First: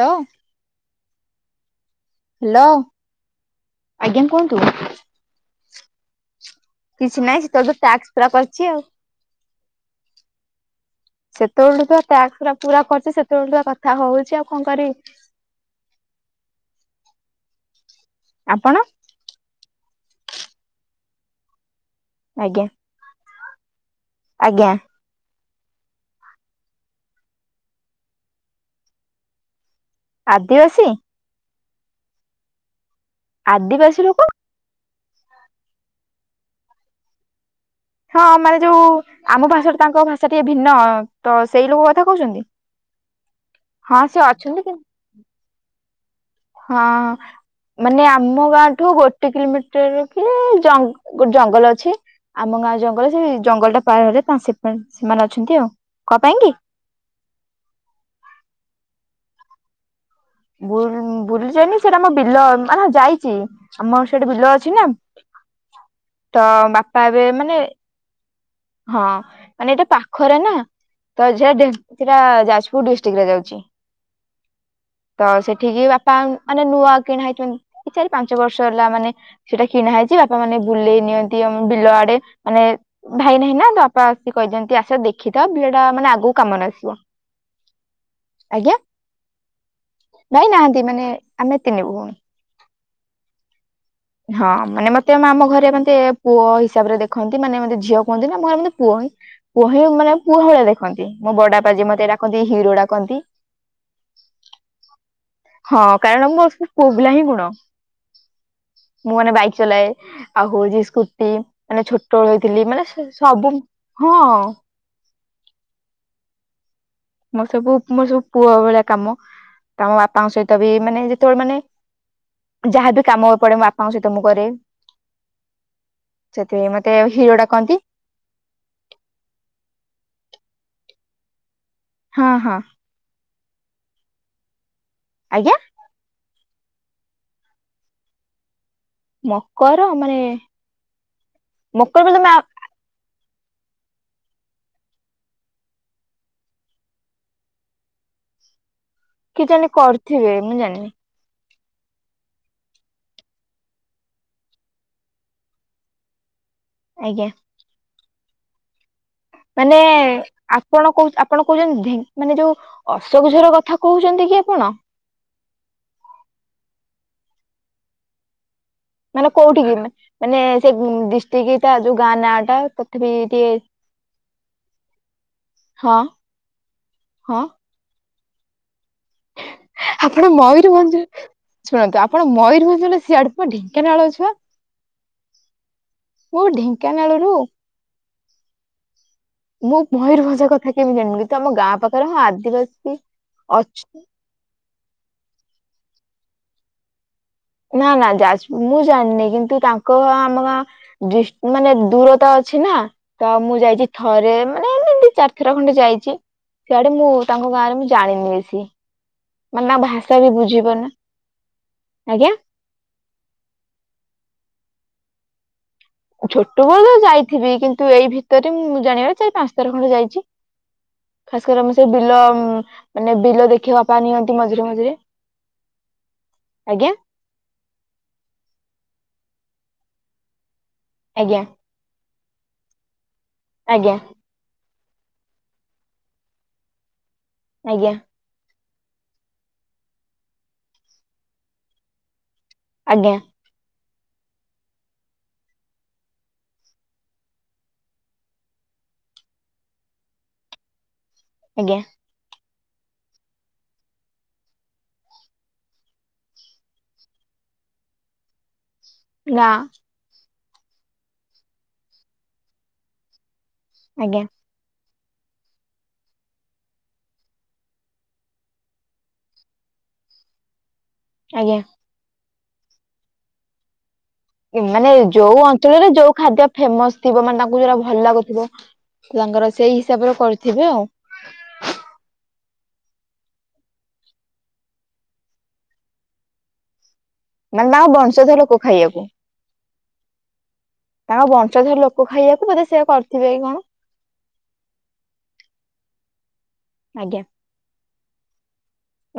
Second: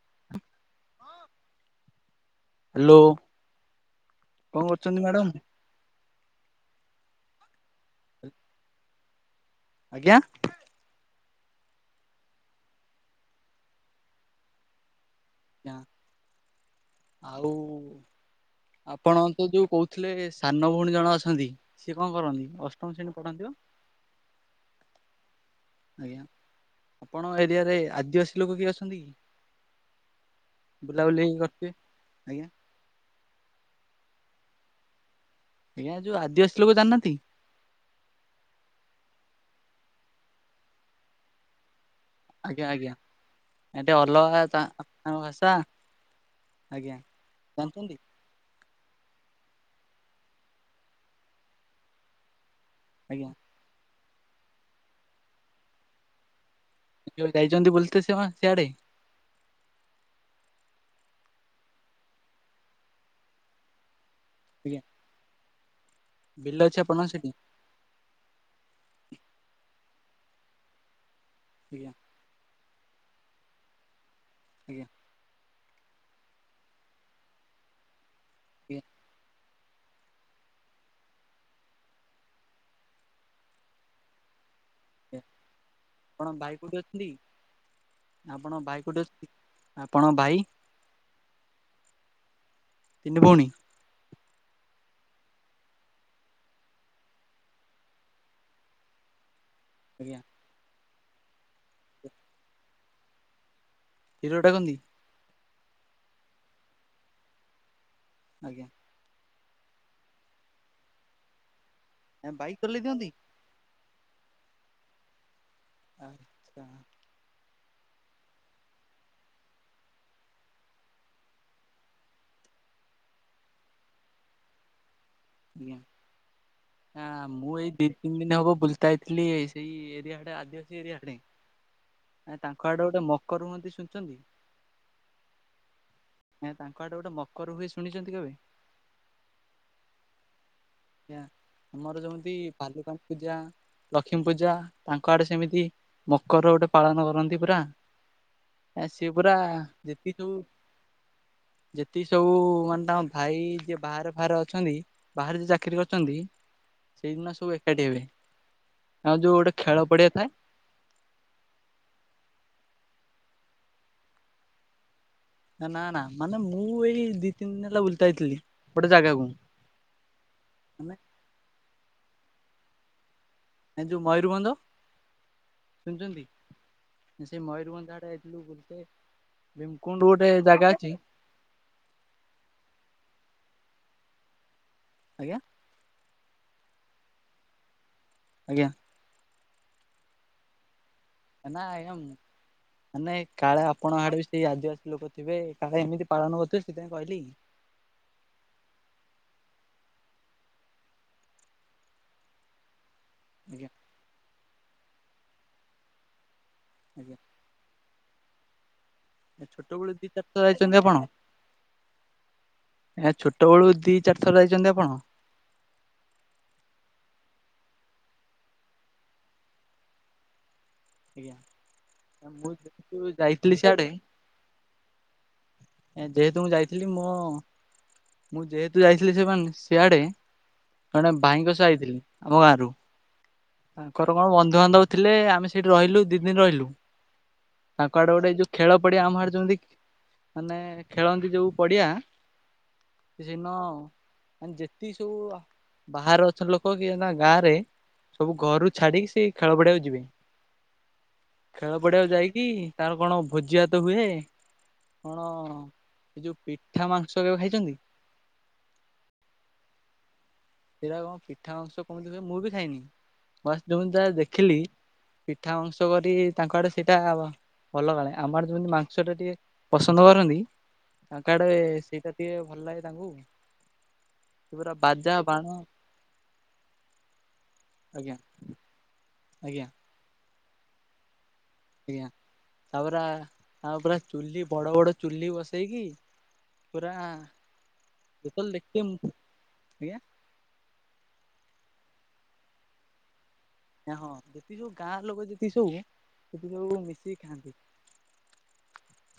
ଲୋଁ। Hello, ଆଜ୍ଞା କୁହନ୍ତୁ। କଣ କରୁଛନ୍ତି ମ୍ୟାଡ଼ାମ? କିଛି ନାହିଁ। ସେତେବେଳେ ତ ଟ୍ୟାକ୍ସ ପା କରିଛି ଆଉ। ଆଜ୍ଞା ସେତେବେଳୁ ଟାକ୍ସ ପୁର ପୁରା କରିୁଛି, ସେତେବେଳେୁ ଆ କଥା ହଉଛି ଆଉ କଣ କରିବି। ଆଜ୍ଞା, ଆଉ ଆପଣ ତ ଯୋଉ କହୁ ଥିଲେ, ସାନ ଭଉଣୀ ଜଣ ଅଛନ୍ତି! ସିଏ କଣ କରନ୍ତି? ଆଜ୍ଞା। ଅଷ୍ଟମ ଶ୍ରେଣୀ ପଢ଼ନ୍ତିି ବା। ଆଜ୍ଞା। ଆଜ୍ଞା, ଆପଣ ଏରିଆରେ ଆଦିବାସୀ ଲୋକ କିଏ ଅଛନ୍ତି କି? ଆଦିବାସୀ ବୁଲାବୁଲି କରିବେ। ଆଜ୍ଞା। ଆଦିବାସୀ ଲୋକ! ଆଜ୍ଞା, ଯୋଉ ଆଦିବାସୀ ଲୋକ ଜାଣିିନାହାଁନ୍ତି। ହଁ, ମାନେ ଯୋଉ, ଆମ ଭାଷାଠୁ ତାଙ୍କ ଭାଷା ଟିକେ ଭିନ୍ନ ତ ସେଇ ଲୋକ କଥା କହୁଛନ୍ତି? ଆଜ୍ଞା ଆଜ୍ଞା, ଏଠି ହଁ ସେ ଅଲଗା ଅଛନ୍ତି ତା କି ତାଙ୍କ ଭାଷା। ହଁ, ଆଜ୍ଞା ଜାଣିଛନ୍ତି ମାନେ ଆମ ଗାଁ ଠୁ ଗୋଟେ କିଲୋମିଟର କି ଜଙ୍ଗ ଜଙ୍ଗଲ ଅଛି। ଆମ ଗାଁ ଜଙ୍ଗଲ ସେ ଆଜ୍ଞା। ଜଙ୍ଗଲ ଟା ପାର ହେଲେ, ସେ ସେମାନେ ଅଛନ୍ତି ଆଉ। କ ପାଇଁ କି? ଯଉ ଯାଇଛନ୍ତି ବୁଲିତ ତ, ସେମା ସିଆଡେ। ବୁଲ୍ ବୁଲି ଯାଇନି, ସେଇଟା ଆମ ବିଲ ମାନେ ଯାଇଛି, ଆମ ସେଠି ବିଲ ଅଛି ଆଜ୍ଞା ନା। ଟ ବିଲ ଅଛି ବାପା ଆପଣଙ୍କ ଏବେ ସେଠି ମାନେ। ହଁ, ମାନେ ଏଇଟା ପାଖରେ ନା! ତ ଯେ ଆଜ୍ଞା ସେଟା ଯାଜପୁର ଡିସ୍ ଟିକ୍ ରେ ଯାଉଛି ଆଜ୍ଞା ତ ସେଠ୍ କେହି ବାପା, ମାନେ ନୂଆ କିଣା ହେଇଛନ୍ତି, ଏଇ ଚାରିପାଞ୍ଚ ବର୍ଷ ଆଜ୍ଞା। ହେଲା, ମାନେ ସେଇଟା କିଣା ହେଇଛି, ବାପା ମାନେ ବୁଲେଇ ନିଅନ୍ତି ଆମ ବିଲ ଆଡେ। ମାନେ ଭାଇ ନାହିଁ ନା ତ, ବାପା ଆସିକି କହିଦିଅନ୍ତି, ଆସ ଆଜ୍ଞା ଦେଖିଥା ବିଲଟା ମାନେ ଆପଣ ଆଗକୁ ଭାଇ କାମରେ କୋଉଠି ଆସିବ। ଅଛନ୍ତି ଆପଣଙ୍କ ଭାଇ କଉଠି ଅଛନ୍ତି? ଆପଣଙ୍କ ଭାଇ ଭାଇଁ ନାହାଁନ୍ତି। ମାନେ, ଆମେ ତିନି ଭଉଣୀ। ତିନି ଭଉଣୀ। ହଁ, ମାନେ ମତେ ଆମ ଘରେ ମତେ ପୁଅ ହିସାବରେ ଦେଖନ୍ତି। ମାନେ ମତେ ଝିଅ କୁହନ୍ତିନି, ମୁଁ ଭାବନ୍ତି ପୁଅ ହିଁ। ପୁଅ ହିଁ, ମାନେ ଆଜ୍ଞା ପୁଅ ଭଳିଆ ଦେଖନ୍ତି। ମୋ ବଡବାପା ଯିଏ, ମତେ ଡାକନ୍ତି ହିରୋ ଡାକନ୍ତି। ହିରୋ ଡାକନ୍ତି। ହଁ, କାରଣ ମୋର ସବୁ ପୁଆପିଲା ହିଁ ଗୁଣ। ଆଜ୍ଞା। ମୁଁ ମାନେ ବାଇକ୍ ଚଲାଏ। ଆଉ ହଉଚି ସ୍କୁଟି, ମାନେ ଛୋଟବେଳୁ ବାଇକ୍ ହେଇଥିଲି ଚଲେଇ ମାନେ ଦିଅନ୍ତି ସବୁ ହଁ। ଆଚ୍ଛା। ମୋ ସବୁ ମୋ ସବୁ ପୁଅ ଭଳିଆ କାମ। ତମ ବାପାଙ୍କ ସହିତ ବି ମାନେ ଯେତେବେଳେ ମାନେ ଯାହାବି କାମ ପଡେ ମୋ ବାପାଙ୍କ ସହିତ ମୁଁ କରେ। ଆଜ୍ଞା। ସେଥିପାଇଁ ମତେ ନା ହିରୋ ମୁଁ ଏଇ ଡାକନ୍ତି ଦି ତିନି ଦିନ ହବ ବୁଲତା ଯାଇଥିଲି ସେଇ ଏରିଆଡେ। ରିଡେ [unintelligible] ହଁ ହଁ ତାଙ୍କ ଆଡେ ଗୋଟେ ମକର ରୁହନ୍ତି ଶୁଣିଛନ୍ତି? ଆଜ୍ଞା। ଏ ତାଙ୍କ ଆଡେ ଗୋଟେ ମକର ହୁଏ ଶୁଣିଛନ୍ତି କେବେ? ମକର ମାନେ? ଆଜ୍ଞା ମକର ଆମର ବୋଲି ଯେମିତି ତମେ ପା ପୂଜା ଲକ୍ଷ୍ମୀ ପୂଜା ତାଙ୍କ ଆଡେ ସେମିତି ମକର ଗୋଟେ ପାଳନ କରନ୍ତି ପୁରା ଆ ସିଏ ପୁରା କି ଜଣେ ଯେତିକି ସବୁ କରିଥିବେ ମୁଁ ଜାଣିନି। ଯେତିକି ସବୁ ମାନେ ତାଙ୍କ ଭାଇ ଯିଏ ବାହାରେ ଫାହାରେ ଅଛନ୍ତି, ବାହାରେ ଯ ଏକକିରି କରିଛନ୍ତି, ଆଜ୍ଞା ସେଇଦିନ ସବୁ ଏକାଠି ହେବେ। ଆଉ ଯୋଉ ଗୋଟେ ଖେଳ ମାନେ ପଡିଆ ଥାଏ ଆପଣ କ ଆପଣ କହୁଚନ୍ତି ଢେ ମାନେ ଓ ଅଶୋକଝୋର କଥା କହୁଛନ୍ତି କି ଆପଣ? ନା ନା ମାନେ ମୁଁ ଏଇ ଦି ତିନି ଦିନ ହେଲା ବୁଲୁଥିଲି। ମାନେ କୋଉଠିକ କି ମାନେ ସେ ଦିଷ୍ଟିକିଟ ଯୋଉ ଗାଁ ନାଁ ଟା ତଥାପି ଟିକେ ଏ ଯୋଉ ମୟୂରଭଞ୍ଜ। ହଁ ଶୁଣିଛନ୍ତି ହଁ ସେ ମୟୂରଭଞ୍ଜାଟା ଯାଇଥିଲୁ ବୁଲେ ଆପଣ ମୟୂରଭଞ୍ଜ ଶୁଣନ୍ତୁ ଆପଣ ମୟୂରଭଞ୍ଜୁର ସିଆଡେ କୁ ଢେଙ୍କାନାଳ ଛୁଆ। ଆଜ୍ଞା। ମୁଁ ଢେଙ୍କାନାଳରୁ। ଆଜ୍ଞା। ମୁଁ ମୟୂରଭଞ୍ଜ କଥା କେମିତି ଜାଣିବି କିନ୍ତୁ ଆମ ନା ଗାଁ ଆଜ୍ଞା ପାଖରେ ହଁ ଆଦିବାସୀ ମାନେ କାଳେ ଅଛ ଆପଣଙ୍କ ଆଡେ ବି ସେଇ ଆଦିବାସୀ ଲୋକ ଥିବେ। କାଳେ ଏମିତି ପାଳନ କରଥିବ ସେଥିପାଇ କହିଲି। ନା ନା ଯା ମୁଁ ଜାଣିନି କିନ୍ତୁ ତାଙ୍କ ଆମର ମାନେ ଡିସ ଦୂରତା ଆ ଛେନା। ତ ମୁଁ ଆଜ୍ଞା ଯାଇଚି ଥରେ, ମାନେ ଏମତି ଦିଚାରିଥର ଖଣ୍ଡେ ଯାଇଚି, ସଆଡେ ମୁଁ ଆଜ୍ଞା ତାଙ୍କ ଗାଁରେ ମୁଁ ଜାଣିିନି ବେଶୀ। ମାନେ ତାଙ୍କ ଛୋଟବେଲୁ ଦି ଭାଷା ବି ଚାରିଥ ଯାଇଛନ୍ତି ବୁଝିପାରୁନି ଆପଣ? ଆଜ୍ଞା। ଏ ଛୋଟବେଳୁ ଦି ଚାରିଥର ଯାଇଛନ୍ତି ଆପଣ? ଛୋଟବେଳ ତ ଯାଇଥିବି, କିନ୍ତୁ ଏଇ ଭିତରେ ମୁଁ ଜାଣିବା ଚାର ପାଞ୍ଚ ତର ଖଣ୍ଡେ ଯାଇ ଆଜ୍ଞା ଖାସକ ଆମ ସେ ବିଲ ମୁଁ ଯେହେତୁ ମାନେ ବିଲ ଯାଇଥିଲି ଦେଖେଇବା ପାଇଁ ନିଅନ୍ତି ମଝିରେ ମଝିରେ। ଏ ଯେହେତୁ ମୁଁ ଯାଇଥିଲି ଆଜ୍ଞା ମୁଁ, ମୁଁ ଯେହେତୁ ଯାଇି ସେମାନେ ସିଆଡେ ଜଣେ ଆଜ୍ଞା। ଭାଇଙ୍କ ସହ ଯାଇଥିଲେ ଆମ ଗାଁରୁ। ଆଜ୍ଞା ତାଙ୍କର କଣ ବନ୍ଧୁବାନ୍ଧବ ଥିଲେ ଆମେ ସେଇଠି ରହିଲୁ ଦି ଦିନ ରହିଲୁ। ଆଜ୍ଞା ତାଙ୍କ ଆଡେ ଯୋଉ ଖେଳ ପଡିଆ ଆମଡ ଯେମିତି ମାନେ ଖେଳନ୍ତି ଯୋଉ ପଡିଆ ଆଜ୍ଞା କିଛିିନ ଯେତିକି ସବୁ ବାହାରେ ଅଛନ୍ତି ଲୋକ କି ନା ଗାଁ ରେ ସବୁ ଘରୁ ଛାଡିକି ସେ ଖେଳ ପଡିଆକୁ ଯିବେ। ଖେଳ ଆଜ୍ଞା ପଡିଆକୁ ଯାଇକି ତାର କଣ ଭୋଜିଆ ତ ହୁଏ। କଣ ଏ ଯୋଉ ପିଠା ମାଂସ କେବେ ଖାଇଛନ୍ତି? ନା। ସେଟା କଣ ପିଠା ମାଂସ କେମିତି ହୁଏ, ମୁଁ ବି ଖାଇନି, ବ ଯେମିତି ତା ଆଜ୍ଞା ଦେଖିଲି। ପିଠା ମାଂସ କରି ତାଙ୍କ ଆଡେ ସେଇଟା ଆ ଭଲ କାଳେ ଆମର ଯେମିତି ମାଂସ ଟା ଟିକେ ପସନ୍ଦ କରନ୍ତି। ତାଙ୍କ ଆଡେ ଆଜ୍ଞା। ସେଇଟା ଟିକେ ଭଲ ଲାଗେ ତାଙ୍କୁ, ସେ ପରା ମାନେ ବାଜା ଯୋଉ ବାଣ ଅଞ୍ଚଳରେ ଯୋଉ ଖାଦ୍ୟ ଫେମସ ଥିବ ମାନେ ତାଙ୍କୁ ଯୋଟା ଭଲ ଆଜ୍ଞା ଲାଗୁଥିବ। ତାଙ୍କର ଆଜ୍ଞା ସେଇ ହିସାବରେ କରିଥିବେ ଆଉ। ଆଜ୍ଞା, ତାପରେ ତାପରେ ଚୁଲି ବଡ ବଡ ଚୁଲି ବସେଇକି ପୁରା। ମାନେ ତାଙ୍କ ବଂଶଧର ଯେତେବେଳେ ଲୋକ ଦେଖିବେ ଖାଇବାକୁ ମୁଁ ତାଙ୍କ ବଂ ର ଲୋକ ଖାଇବାକୁ ବୋଧେ ସେ କରି ହଁ ଯେତିି ସବୁ ଗାଁ ଲୋକ ଯେତିକି ସବୁ ସେଥି ଯୋଉ ମିଶିକି ଆଜ୍ଞା ଖାଆନ୍ତି।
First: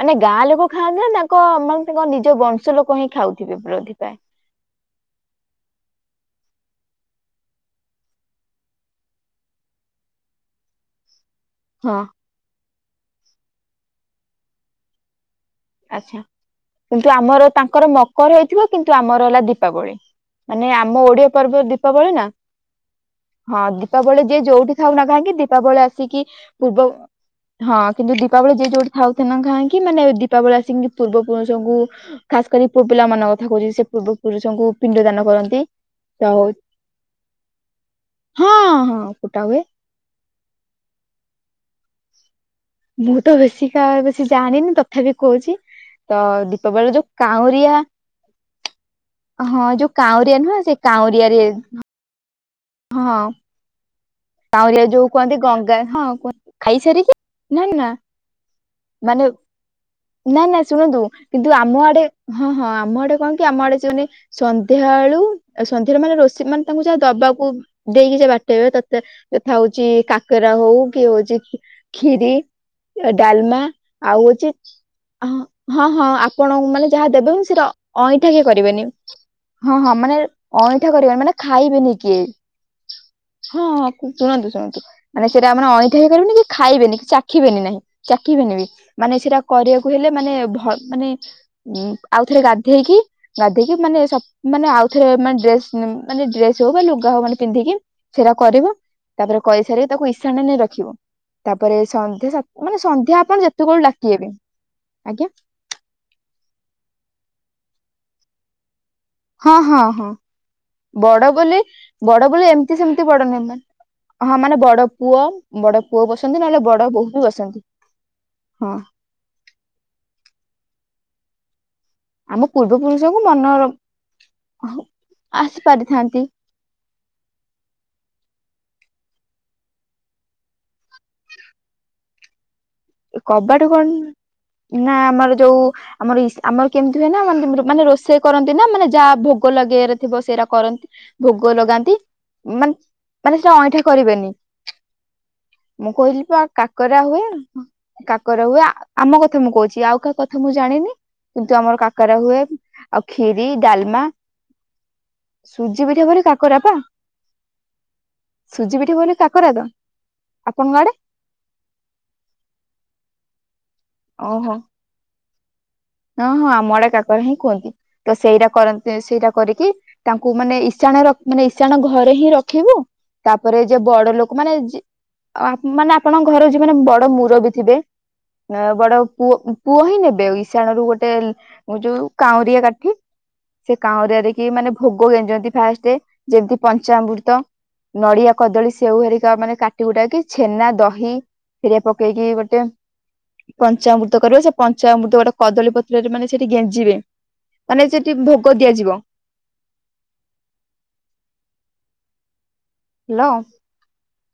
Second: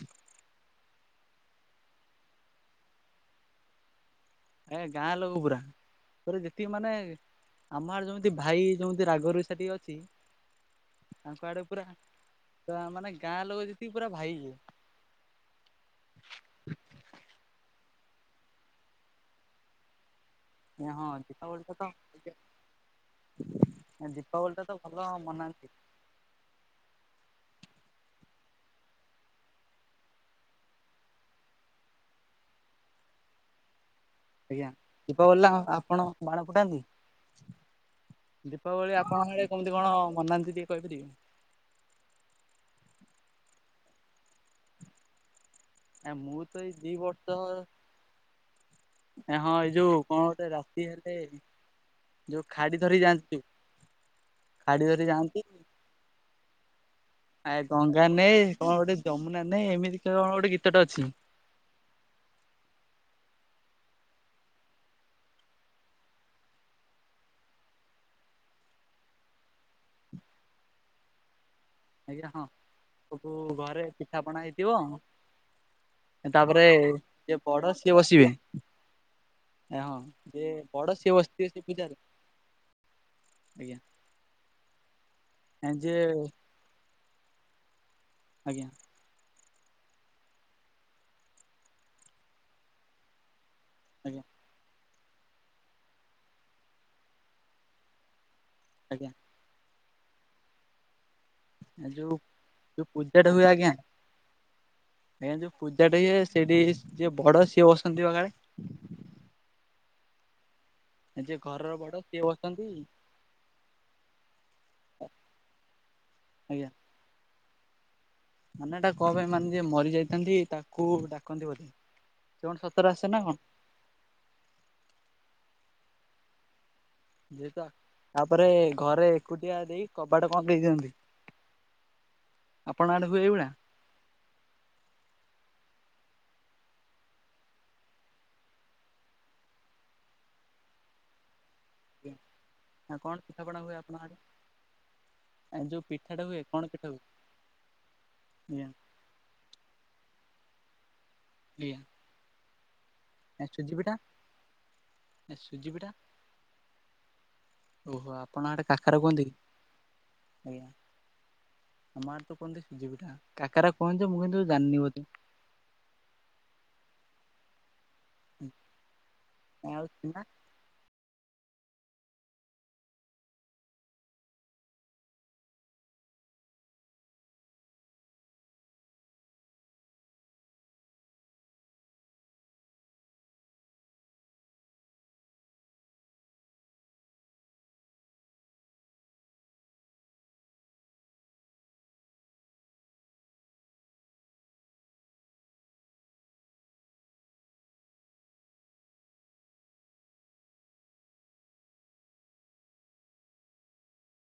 ମାନେ ଗାଁ ଲୋକ ଖାଆନ୍ତି ନା ତାଙ୍କ ମାନେ ତାଙ୍କ ନିଜ ବଂଶ ଲୋକ ହିଁ ଖାଉଥିବେ ବିରୋଧି ପାଇଁ। ଏ ଗାଁ ଲୋକ ପୁରା ତୋର ଯେଟିକି ମାନେ ଆମର ଯେମିତି ଭାଇ ଯେମିତି ରାଗରୁସା ଟିକେ ଅଛି। ତାଙ୍କ ଆଡେ ପୁରା ହଁ ଆ ମାନେ ଗାଁ ଲୋକ ଯେତିକି ପୁରା ଭାଇ। ଆଛା କିନ୍ତୁ ଆମର ତାଙ୍କର ମକର ହେଇଥିବ କିନ୍ତୁ ଆମର ହେଲା ଦୀପାବଳି। ମାନେ ଇଏ ଆମ ହଁ ଓଡିଆ ପର୍ବ ଟା ତ ଦୀପାବଳି ନା। ହଁ ଦୀପାବଳି ଯିଏ ଟା ଯୋଉଠି ତ ଥାଉ ଭଲ ନା କାହିଁକି ମନାନ୍ତି ଦୀପାବଳି ଆସିକି ପୂର୍ବ ହଁ କିନ୍ତୁ ଦୀପାବଳି ଯିଏ ଯୋଉଠି ଥାଉ ନା କାହିଁକି ମାନେ ଦୀ ଦୀପାବଳୀ ଆସିଙ୍କି ପୂର୍ବ ପୁରୁଷଙ୍କୁ ଖାସ କରି ପୁଅ ପିଲା ମାନଙ୍କ କଥା କହୁଛି ସେ ପୂର୍ବ ଆଜ୍ଞା ପୁରୁଷଙ୍କୁ ପିଣ୍ଡ ଦାନ ଦୀପାବଳିରେ କରନ୍ତି ଆପଣ ଯ ବାଣ ଫୁଟାନ୍ତି? ଦୀପାବଳି ଆପଣ ଆଡେ କେମତି କଣ ମନାନ୍ତି ଟିକେ କହି ପାରିବେ? ମୁଁ ତ ବେଶୀ କା ବେଶୀ ଜାଣିନି ତଥାପି କହୁଛି। ଆ ତ ମୁଁ ଏଇ ଦି ଦୀପାବଳି ଯୋଉ ବର୍ଷ କାଉଁରିଆ। ହଁ ଏଇ ଯୋଉ କଣ କାଉାଉଁରିଆ ଗୋଟେ ନୁହଁ ସେ ରାତି ହେଲେ କାଉଁରିଆରେ। ଯୋଉ ଖାଡି ଧରିିକି ହଁ ଯାଆନ୍ତି। କାଉଁରିଆ ଖାଡି ଯୋଉ ଧରି କୁହନ୍ତି ଯାଆନ୍ତି। ଗଙ୍ଗା ହଁ କୁହନ୍ତି ଖାଇସାରିକି। ଆ ନା ନା ଗଙ୍ଗା ନେଏ କଣ ଗୋଟେ ମାନେ ଯମୁନା ନେଏ ଏମିତିକା କଣ ନା ଗୋଟେ ନା ଗୀତ ଟେ ଶୁଣନ୍ତୁ ଅଛି। କିନ୍ତୁ ଆମ ଆଡେ ହଁ ହଁ ଆମ ଆଡେ କଣ ଆମ ଆଡେ ସେମାନେ ସନ୍ଧ୍ୟାବେଳୁ ସନ୍ଧ୍ୟାରେ ମାନେ ରୋଷେଇ ମାନେ ତାଙ୍କୁ ଯାହା ଦବାକୁ ଦେଇକି ସେ ବା ପାଟେଇବେ ତତେ ଯଥା ହଉଛି କାକରା ହଉ କି ହଉଛି ଆଜ୍ଞା ଖିରି। ହଁ। ସବୁ ଡାଲମା ଘରେ ଆଉ ପିଠାପଣା ହଉଛି ହେଇଥିବ। ହଁ ହଁ ଆପଣ ତାପରେ ମାନେ ଯାହା ଦେବେ ଯିଏ ମୁଁ ବଡ ସେଇଟା ସିଏ ବସିବେ ଅଇଁଠା କିଏ କରିବେନି। ହଁ ହଁ ମାନେ ଯିଏ ବଡ ଅଇଁଠା ସିଏ କରିବନି ମାନେ ବସିଥିବେ ସେ ଖାଇବେନି ପୂଜାରେ କିଏ। ହଁ ହଁ ଶୁଣନ୍ତୁ ଶୁଣନ୍ତୁ ମାନେ ସେଇଟା ଆମେ ଆଜ୍ଞା ଅଇଁଠା ଯିଏ ହେଇପାରିବନି କି ଖାଇବେନି କି ଚାଖିବେନି ନାହିଁ। ଚାକିବିନି ବି ଆଜ୍ଞା ମାନେ ସେଇଟା କରିବାକୁ ହେଲେ ମାନେ ଭ ମାନେ ଆଉଥରେ ଗାଧେଇକି ଗାଧେଇିକି ମାନେ ସ ଆଜ୍ଞା ମାନେ ଆଉ ଥରେ ମାନେ ଡ୍ରେସ୍ ମାନେ ଡ୍ରେସ ହଉ ବା ଲୁଗା ହଉ ମାନେ ପିନ୍ଧିକି ସେଟା କରିବ ଆଜ୍ଞା ତାପରେ କରିସାରିବେ ତାକୁ ଇସାଣରେ ନେଇକି ରଖିବ। ତାପରେ ଯୋଉ ସନ୍ଧ୍ୟା ସା ମାନେ ଯୋଉ ସନ୍ଧ୍ୟା ପୂଜାଟା ହୁଏ ଆପଣ ଆଜ୍ଞା ଯେତେବେଳୁ ଡାକିିବେ କି? ଆଜ୍ଞା ଯୋଉ ପୂଜା ଟା ଏ ସେଠି ଯିଏ ବଡ ସିଏ ବସନ୍ତି ପା କାଳେ? ହଁ ହଁ ହଁ ବଡ ଯେ ବୋଲି ଘରର ସିଏ ବଡ ବୋଲି ବସନ୍ତି ଏମିତି ସେମିତି ବଡ ନୁହଁ ମା ହଁ ମାନେ ବଡ ପୁଅ ବଡ ପୁଅ ବସନ୍ତି ନହେଲେ ବଡ ବୋହୂ ବି ବସନ୍ତି। ହଁ। ମାନଟା କଣ ପାଇଁ ମାନେ ଯିଏ ମରି ଯାଇଥାନ୍ତି ତାକୁ ଡାକନ୍ତି ବୋଧେ। ସେ ଆମ କଣ ପୂର୍ବ ସତରେ ଆସେ ନା ପୁରୁଷଙ୍କୁ କଣ ମନ ହଂ ଆସିପାରେ। ଥାନ୍ତି। ଯେତ ତାପରେ ଘରେ ଏକୁଟିଆ ଦେଇ କବାଟ କଣ ଦେଇ ଦିଅନ୍ତି। ଆପଣ ଆଡେ ହୁଏ ଏଇଭଳିଆ? କବାଟ କଣ ନା ଆମର ଯୋଉ। ଆମର ଇ ଆମର କେମିତି ହୁଏ ନା ମାନେ ରୋଷେଇ କରନ୍ତି ନା ମାନେ ଯାହା ଭୋଗ ଲଗେଇବାରେ ଥିବ ସେଇରା କର ଭୋଗ ଲଗାନ୍ତି ମାନେ ନା କଣ ମାନେ ସେଟା ପିଠାପଣା ହୁଏ ଅଇଁଠା ଆପଣ ଆଡେ? କରିବେନି। ଯୋଉ ମୁଁ କହିଲି ପିଠାଟା ହୁଏ ପା କଣ ପିଠା କାକରା ହୁଏ। କାକରା ହୁଏ ଆମ କଥା ମୁଁ କହୁଛି ଆଉ କାହା କଥା ମୁଁ ଜାଣିନି। କିନ୍ତୁ ଆଜ୍ଞା ଆମର କାକରା ହୁଏ ଆଉ କ୍ଷୀରି ସୁଜି ପିଠା ଡାଲମା। ସୁଜି ପିଠା ପରେ କାକରାପ। ଓହୋ ଆପଣ ଆଡେ ସୁଜି କାକରା ପିଠା ବୋଲି କୁହନ୍ତି କି? କାକରା ତ ଆପଣଙ୍କ ଆଡେ? ଆମଆଡେ କୁହନ୍ତି କାକାରା କୁହନ୍ତି ମୁଁ କିନ୍ତୁ ଓହୋ। ଜାଣିନି ବୋଧେ। ହଁ ହଁ ଆମଆଡେ କାକର ହିଁ କୁହନ୍ତି। ତ ସେଇଟା କରନ୍ତି ସେଇଟା କରିକି ଆଉ ଛେନା ତାଙ୍କୁ ମାନେ ଇସାଣ ରଖ ମାନେ ଇଶାଣ ଘରେ ହିଁ ରଖିବୁ ତାପରେ ଯେ ବଡ ଲୋକ ମାନେ ଆ ମାନେ ଆପଣଙ୍କ ଘର ଯ ମାନେ ବଡ ମୁରବି ଥିବେ। ନା ବଡ ପୁଅ ପୁଅ ହିଁ ନେବେ ବିଛଣା ରୁ ଗୋଟେ ଯୋଉ କାଉଁରିଆ କାଠି ସେ କାଉଁରିରେକି ମାନେ ଭୋଗ ଗେଞ୍ଜନ୍ତି ଫାଷ୍ଟ ଯେମିତି ପଞ୍ଚାମୃତ ନଡିଆ କଦଳୀ ସେଉ ହେରିକା ମାନେ କାଟି କୁଟାକି ଛେନା ଦହି ହେରିଆ ପକେଇକି ଗୋଟେ ପଞ୍ଚାମୃତ କରିବ ସେ ପଞ୍ଚାମୃତ ଗୋଟେ କଦଳୀ ପତ୍ରରେ ମାନେ ସେଠି ଗେଞ୍ଜିବେ ମାନେ ସେଠି ଭୋଗ ଦିଆଯିବ। ହ୍ୟାଲୋ।